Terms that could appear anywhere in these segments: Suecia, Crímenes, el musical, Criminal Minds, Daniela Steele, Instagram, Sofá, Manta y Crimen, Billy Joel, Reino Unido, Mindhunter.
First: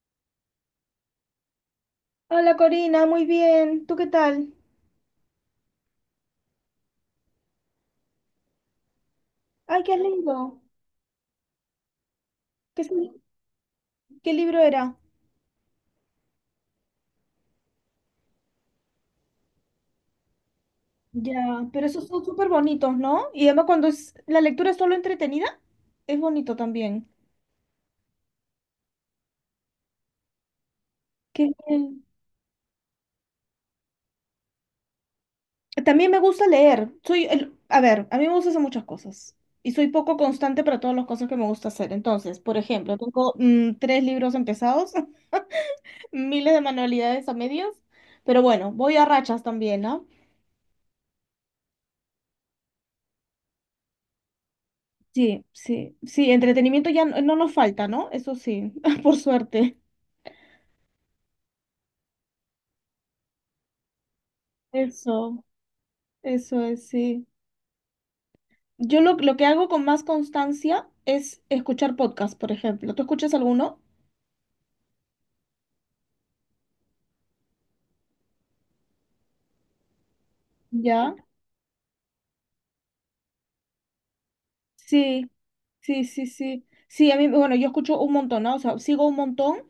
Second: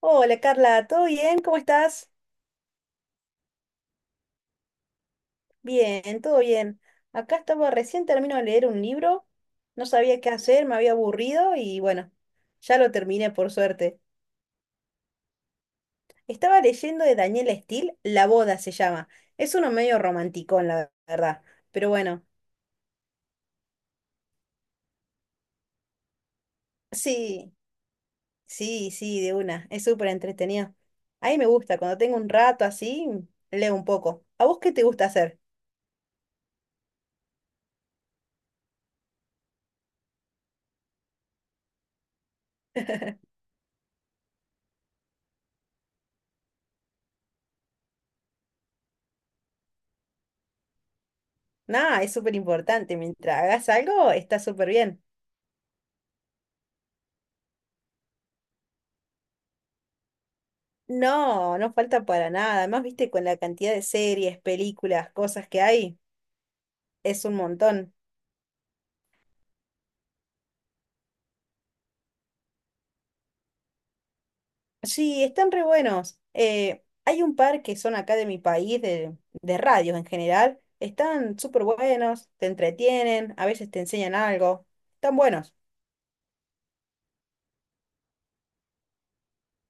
Hola Carla, ¿todo bien? ¿Cómo estás? Hola Corina, muy bien. ¿Tú qué tal? Bien, todo bien. Acá estaba, recién termino de leer un libro, Ay, no ¿qué has sabía qué leído? hacer, me había aburrido y bueno, ya ¿Qué, es- lo terminé por suerte. qué libro era? Estaba leyendo de Daniela Steele, La boda se llama. Es uno medio romántico, la verdad. Ya, pero Pero esos son bueno, súper bonitos, ¿no? Y además cuando es, la lectura es solo entretenida, es bonito también. sí, sí, sí, de una. Es súper entretenido. A mí me Qué gusta, cuando bien. tengo un rato así, leo un poco. ¿A vos qué te gusta hacer? También me gusta leer. A ver, a mí me gusta hacer muchas cosas y soy poco constante para todas las cosas que me gusta hacer. Entonces, por ejemplo, tengo tres libros empezados, miles de manualidades a medias, pero bueno, voy a rachas también, ¿no? Nada, es súper importante. Mientras hagas algo, está súper bien. Sí, sí, sí, entretenimiento ya no nos falta, ¿no? Eso sí, por suerte. No, no falta para nada. Además, viste, con la cantidad de series, películas, Eso, cosas que hay, eso es, sí. es un montón. Yo lo que hago con más constancia es escuchar podcast, por ejemplo. ¿Tú escuchas alguno? Sí, están re buenos. Hay un par que son acá de mi país, de radios en general. ¿Ya? Están súper buenos, te entretienen, a veces te enseñan algo. Están Sí, buenos. sí, sí, sí. Sí, a mí, bueno, yo escucho un montón, ¿no? O sea, sigo un montón.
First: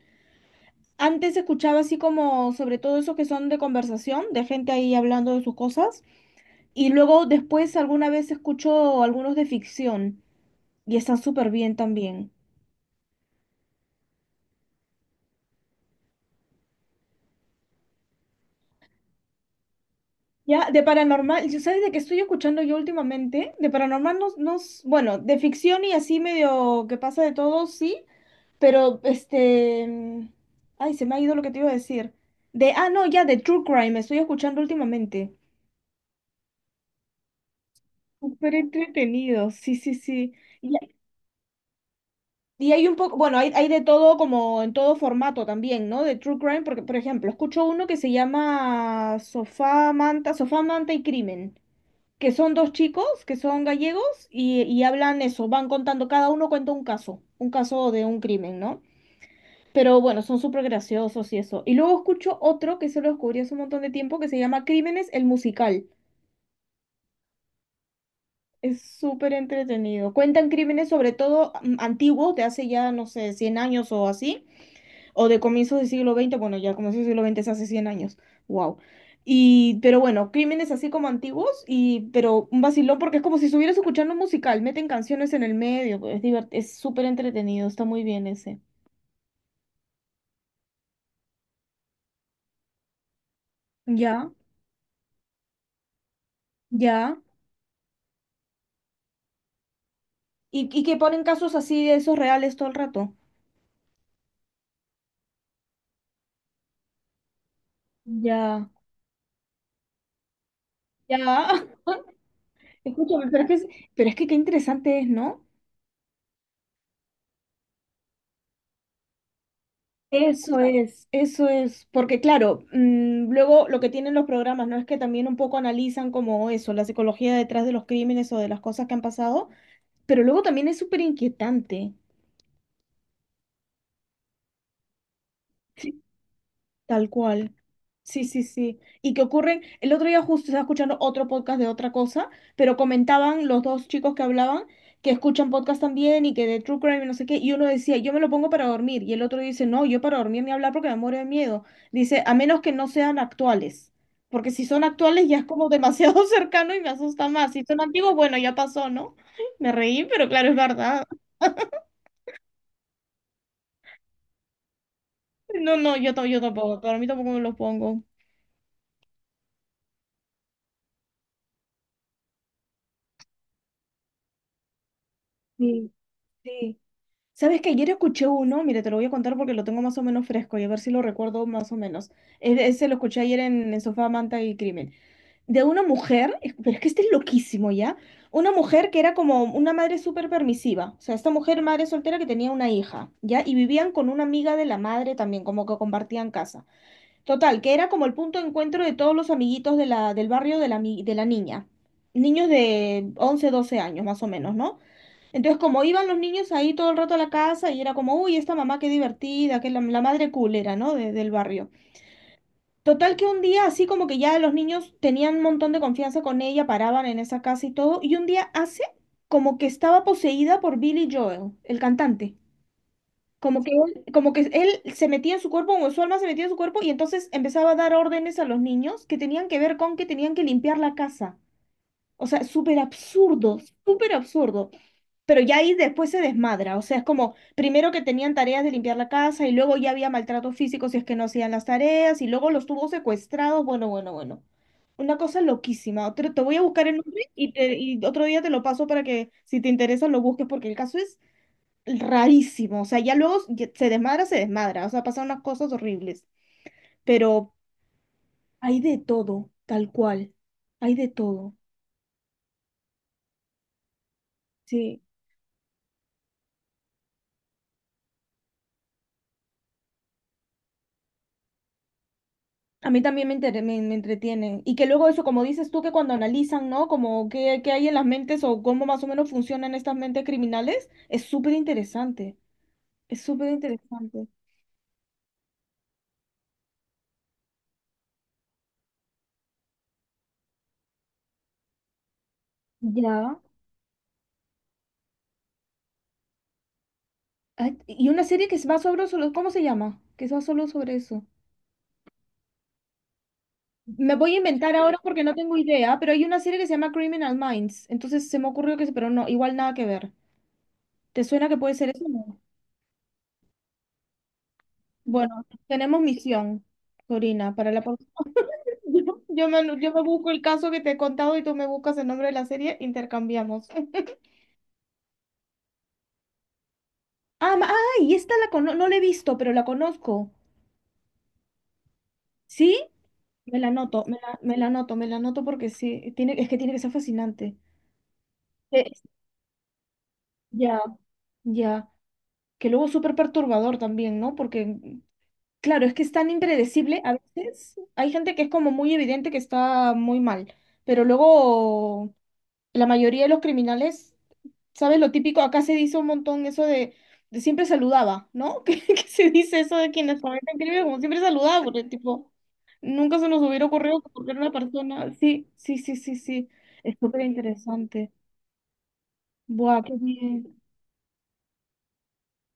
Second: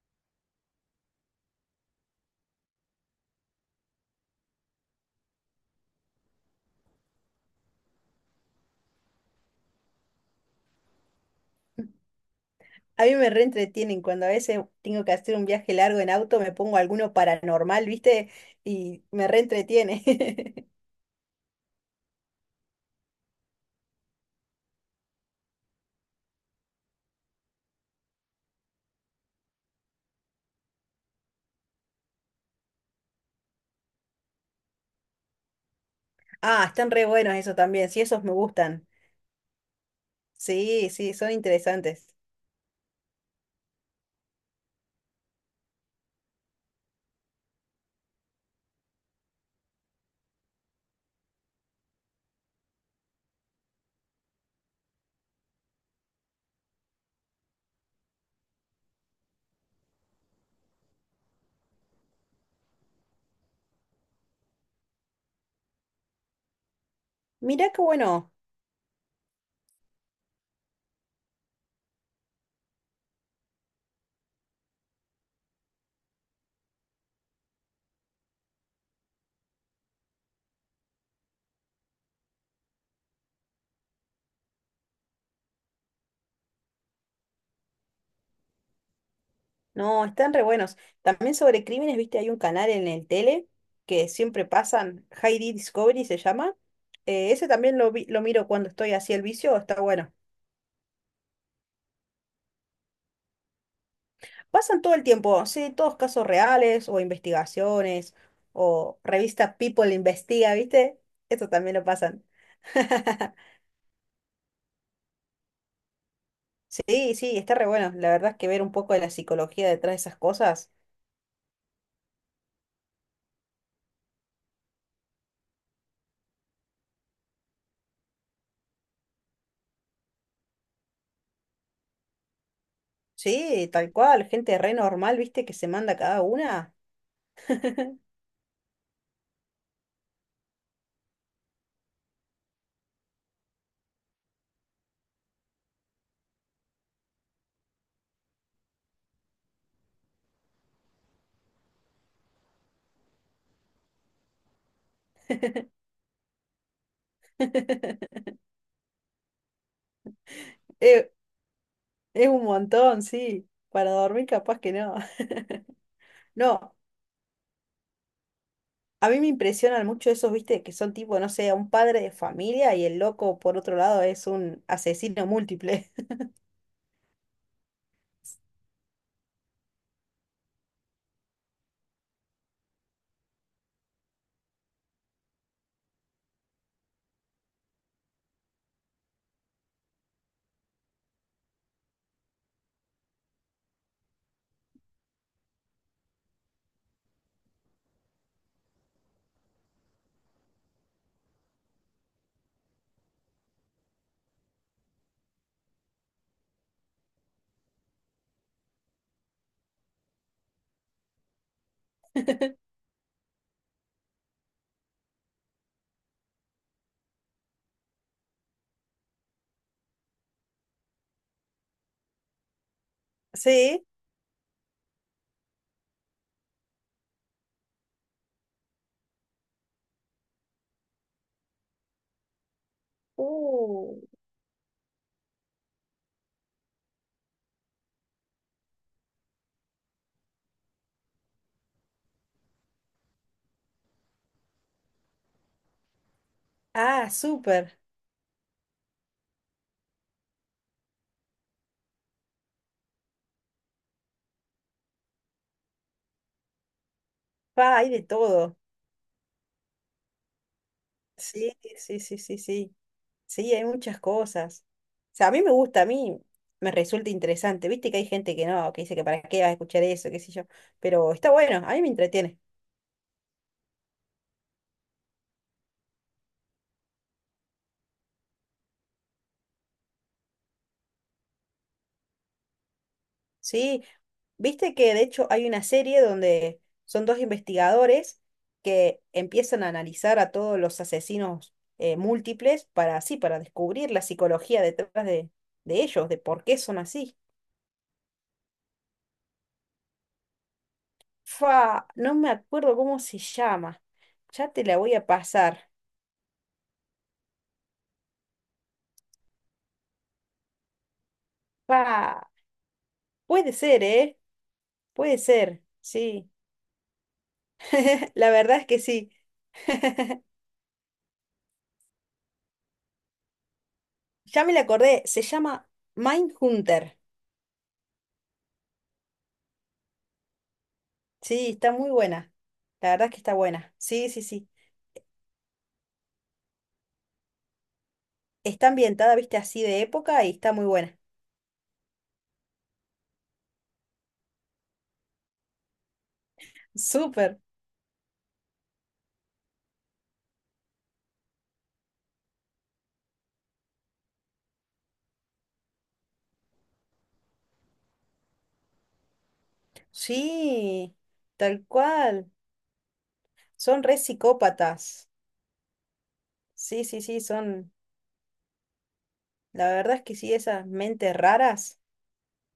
Antes escuchaba así como sobre todo esos que son de conversación, de gente ahí hablando de sus cosas. Y luego después alguna vez escucho algunos de ficción y están súper bien también. A mí me reentretienen cuando a veces tengo que hacer un viaje largo en auto, me pongo alguno paranormal, viste, y me reentretiene. Ya, de paranormal, ¿sabes de qué estoy escuchando yo últimamente? De paranormal no, no, bueno, de ficción y así medio que pasa de todo, sí, pero este, ay, se me ha ido lo que te iba a decir. De, ah, no, ya, de True Crime, estoy escuchando últimamente. Ah, están re buenos eso también. Sí, esos me Súper gustan. entretenido, sí, sí, sí. Y, Sí, sí, son interesantes. y hay un poco, bueno, hay de todo como en todo formato también, ¿no? De True Crime, porque, por ejemplo, escucho uno que se llama Sofá, Manta y Crimen, que son dos chicos que son gallegos y hablan eso, van contando, cada uno cuenta un caso de un crimen, ¿no? Pero bueno, son súper graciosos y eso. Y luego escucho otro que se lo descubrí hace un montón de tiempo que se llama Crímenes, el musical. Mirá qué bueno. Es súper entretenido. Cuentan crímenes sobre todo antiguos, de hace ya, no sé, 100 años o así, o de comienzos del siglo XX, bueno, ya comienzos del siglo XX es hace 100 años, wow. Y, pero bueno, crímenes así como antiguos, y, pero un vacilón porque es como si estuvieras escuchando un musical, meten canciones en el medio, pues, es súper entretenido, está muy bien ese. No, están re buenos. También sobre crímenes, viste, hay un canal en el tele que Ya, siempre pasan, Heidi Discovery se llama. ya. Ese también lo miro cuando estoy así el vicio, está bueno. Y que ponen casos así de esos reales todo el rato. Pasan todo el tiempo, sí, todos casos reales o investigaciones Ya, o revista People Investiga, ¿viste? ya. Eso también lo pasan. Escúchame, pero es que qué interesante es, ¿no? Sí, sí, está re bueno. La verdad es que ver un poco de la psicología detrás de esas cosas. Eso es, porque claro, luego lo que tienen los programas, ¿no? Es que también un poco analizan como eso, la psicología detrás de los crímenes o de las cosas que han pasado, pero luego también es súper inquietante. Sí, tal cual, gente re normal, ¿viste? Que se manda cada una. Tal cual. Sí, sí, sí. Y que ocurren, el otro día justo estaba escuchando otro podcast de otra cosa, pero comentaban los dos chicos que hablaban que escuchan podcast también y que de True Crime y no sé qué, y uno decía, yo me lo pongo para dormir, y el otro dice, no, yo para dormir ni hablar porque me muero de miedo. Dice, a menos que no sean actuales, porque si son actuales ya es como demasiado cercano y me asusta más. Si son antiguos, bueno, ya pasó, ¿no? Me reí, pero claro, es verdad. Eh, es un montón, sí. Para dormir capaz que no. No, no, yo, yo No, tampoco, para mí tampoco me los pongo. a mí me impresionan mucho esos, viste, que son tipo, no sé, un padre de familia y el loco por otro lado es un asesino Sí, múltiple. sí. ¿Sabes que ayer escuché uno? Mira, te lo voy a contar porque lo tengo más o menos fresco y a ver si lo recuerdo más o menos. Ese lo escuché ayer en Sofá, Manta y Crimen. De una mujer, pero es que este es loquísimo, ¿ya? Una mujer que era como una madre súper permisiva. O sea, esta mujer, madre soltera que tenía una hija, ¿ya? Y vivían con una amiga de la madre también, como que compartían casa. Total, que era como el punto de encuentro de todos los amiguitos de del barrio de de la niña. Niños de 11 12 años, más o menos, ¿no? Entonces, como iban los niños ahí todo el rato a la casa y era como, uy, esta mamá qué divertida, que la madre culera, ¿no? Del barrio. Total que un día, así como que ya los niños tenían un montón de confianza con ella, paraban en esa casa y todo, y un día hace como que estaba poseída por Billy Joel, el cantante. Sí. Como que él se metía en su cuerpo, o su alma se metía en su cuerpo, y entonces empezaba a dar órdenes a los niños que tenían que ver con que tenían que limpiar la casa. O sea, súper absurdo, Uh. súper absurdo. Pero ya ahí después se desmadra, o sea, es como primero que tenían tareas de limpiar la casa y luego ya había maltrato físico si es que no hacían las tareas y luego los tuvo secuestrados, bueno, bueno, bueno. Una cosa loquísima. Te voy a buscar el Ah, nombre y, te- súper. y otro día te lo paso para que si te interesa lo busques porque el caso es rarísimo, o sea, ya luego se desmadra, o sea, pasan unas cosas horribles, pero Pa, hay de todo. hay de todo, tal cual, hay de Sí, todo. sí, sí, sí, sí. Sí, hay muchas cosas. Sí. O sea, a mí me gusta, a mí me resulta interesante. Viste que hay gente que no, que dice que para qué vas a escuchar eso, qué sé yo. Pero está bueno, a mí me entretiene. A mí también me entretiene. Y que luego eso, como dices tú, que cuando analizan, ¿no? Como qué hay en las mentes o cómo más o menos funcionan estas mentes criminales, es súper interesante. Es súper Sí, interesante. viste que de hecho hay una serie donde son dos investigadores que empiezan a analizar a todos los asesinos múltiples para así, Ya. para descubrir la psicología detrás de ellos, de por qué son así. Ay, y una serie que es más ¿cómo se llama? Que es más solo sobre eso. Fa, no me acuerdo cómo se llama. Me voy a Ya te inventar la voy ahora a porque no tengo pasar. idea, pero hay una serie que se llama Criminal Minds. Entonces se me ocurrió que, sí, pero no, igual nada que ver. ¿Te suena que puede ser eso? Fa, No. puede ser, ¿eh? Puede Bueno, ser, tenemos sí. misión, Corina, para la... La verdad es que sí. Yo, yo me busco el caso que te he contado y tú me buscas el nombre de la serie, intercambiamos. Ya me la acordé, se llama Mindhunter. Ah, ay, esta la cono no la he visto, pero la conozco. Sí, está muy buena. ¿Sí? La verdad es que está Me la buena. anoto, Sí, sí, sí. Me la anoto porque sí, tiene, es que tiene que ser fascinante. Está Eh, ambientada, viste, así de época y está muy ya, buena. ya. Que luego es súper perturbador también, ¿no? Porque, claro, es que es tan impredecible. A Súper. veces hay gente que es como muy evidente que está muy mal, pero luego la mayoría de los criminales, ¿sabes? Lo típico, acá se dice un montón eso de siempre saludaba, ¿no? Que se dice eso de quienes cometen crímenes Sí, como siempre saludaba, tal porque tipo, cual. nunca se nos hubiera Son re ocurrido que porque era una psicópatas. persona. Sí, sí, sí, sí, sí. Sí, Es sí, sí, súper son. interesante. La Buah, qué verdad es que sí, bien. esas mentes raras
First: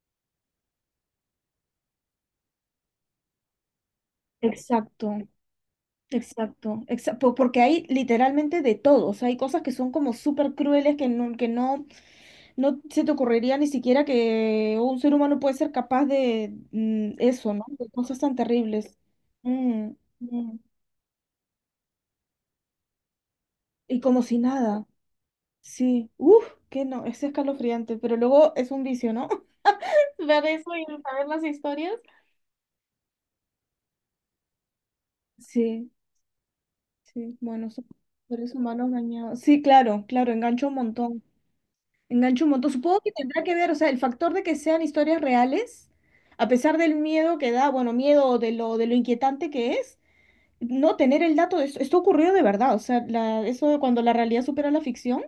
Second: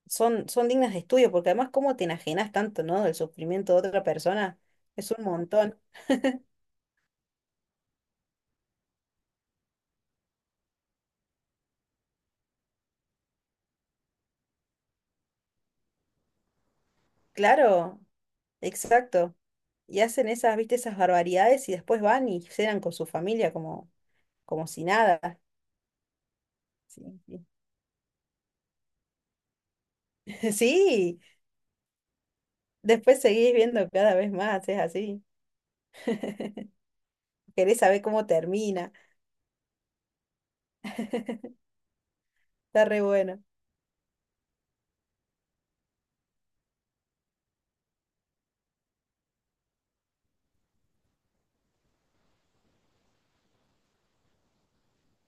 son, son dignas de estudio, porque además, ¿cómo te enajenas tanto, ¿no? Del sufrimiento de otra persona. Es Exacto, un montón. exacto, exacto. Porque hay literalmente de todo. O sea, hay cosas que son como súper crueles que no, que no. No se te ocurriría ni siquiera que un ser humano puede ser capaz de eso, ¿no? De Claro, cosas tan terribles. exacto. Mm, Y hacen esas, mm. viste, esas barbaridades y después van y cenan con su familia como, Y como si como si nada. nada. Sí. Uf, que Sí, no, es sí. escalofriante, pero luego es un vicio, ¿no? Ver eso y Sí, saber las historias. después seguís viendo cada vez más, es así. Sí, sí. Bueno, Querés saber cómo seres humanos termina, dañados. Sí, claro, claro, engancho un montón. Engancho un montón. está Supongo re que bueno. tendrá que ver, o sea, el factor de que sean historias reales, a pesar del miedo que da, bueno, miedo de de lo inquietante que es, no tener el dato de esto ocurrió de verdad, o sea, la, eso de cuando la realidad supera la ficción.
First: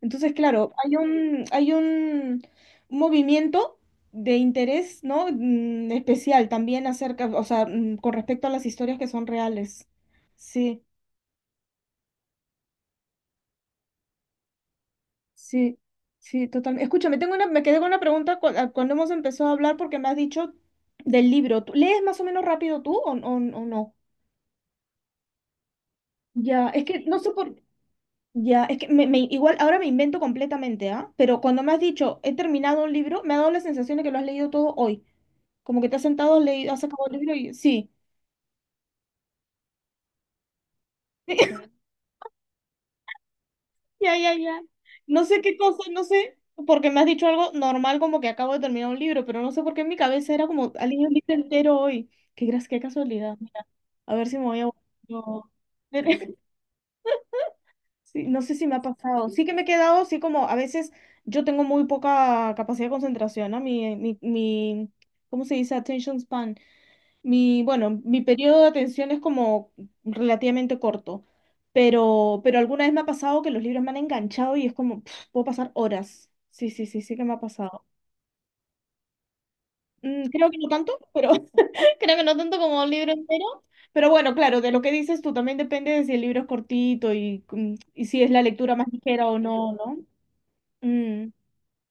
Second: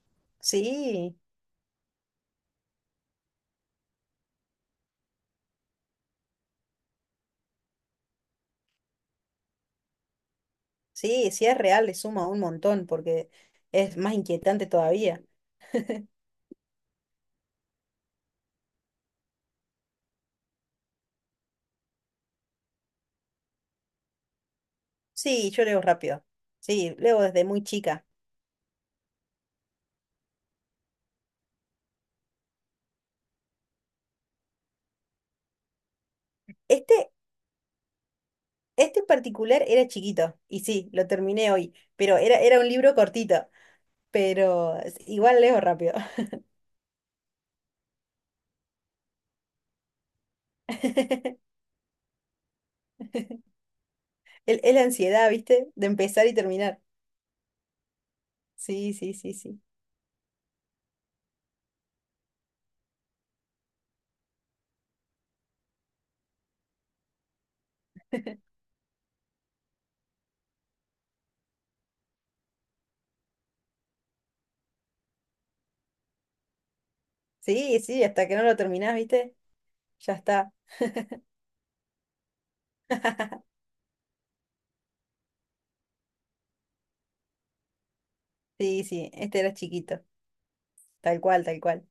Entonces, claro, Sí, hay un movimiento de interés, ¿no? Especial también acerca, o sea, con respecto a las historias que son reales. Sí, sí, si es real, le suma un montón porque es más inquietante todavía. sí, sí, totalmente. Escúchame, tengo una, me quedé con una pregunta cuando hemos empezado a hablar porque me has dicho del libro. ¿Lees más o menos rápido tú o, o no? Sí, yo leo rápido. Ya, es Sí, que no leo sé desde por, muy chica. ya, es que me, igual ahora me invento completamente, ¿ah? Pero cuando me has dicho, he terminado un libro, me ha dado la sensación de que lo has leído todo hoy. Como que te has sentado, has leído, has sacado Este, el libro y sí. este en particular era chiquito, y sí, lo terminé hoy, pero era un libro cortito, Ya, ya, ya. pero es- No igual sé qué leo cosa, rápido. no sé, porque me has dicho algo normal como que acabo de terminar un libro, pero no sé por qué en mi cabeza era como, ha leído un libro entero hoy. Qué casualidad. Mira, a ver si me voy Es a... es la ansiedad, no. ¿viste? De empezar y terminar. Sí, no sé si me ha Sí, sí, pasado. sí, Sí que me sí. he quedado así como a veces yo tengo muy poca capacidad de concentración, ¿no? Mi, ¿cómo se dice? Attention span. Bueno, mi periodo de atención es como relativamente corto, pero alguna vez me ha pasado que los libros me han enganchado y es como, pf, puedo pasar horas. Sí, sí, sí, sí que me ha Sí, pasado. sí, hasta que no lo terminás, ¿viste? Ya Creo está. que no tanto, pero creo que no tanto como un libro entero. Pero bueno, claro, de lo que dices tú también depende de si el libro es cortito y, y si es la lectura Sí, más sí, ligera o este era no, ¿no? chiquito. Tal Mm, cual, tal cual.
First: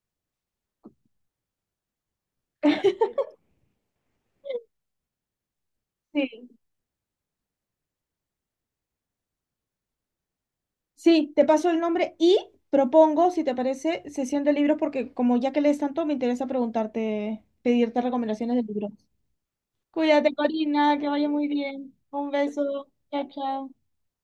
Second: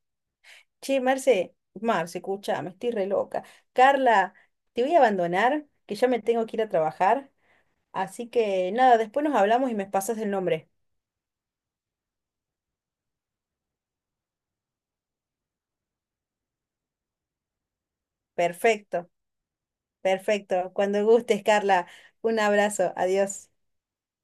Che, Marce, escucha, me estoy re loca. Carla, te voy a abandonar, que ya me tengo sí, que ir a trabajar. Así que nada, después nos hablamos y me pasas el nombre. sí, te paso el nombre y propongo, si te parece, sesión de libros, porque como ya que lees tanto, me interesa preguntarte, pedirte recomendaciones de libros. Perfecto, Cuídate, perfecto. Corina, Cuando que vaya gustes, muy Carla. bien. Un Un beso. abrazo, Chao, adiós. chao.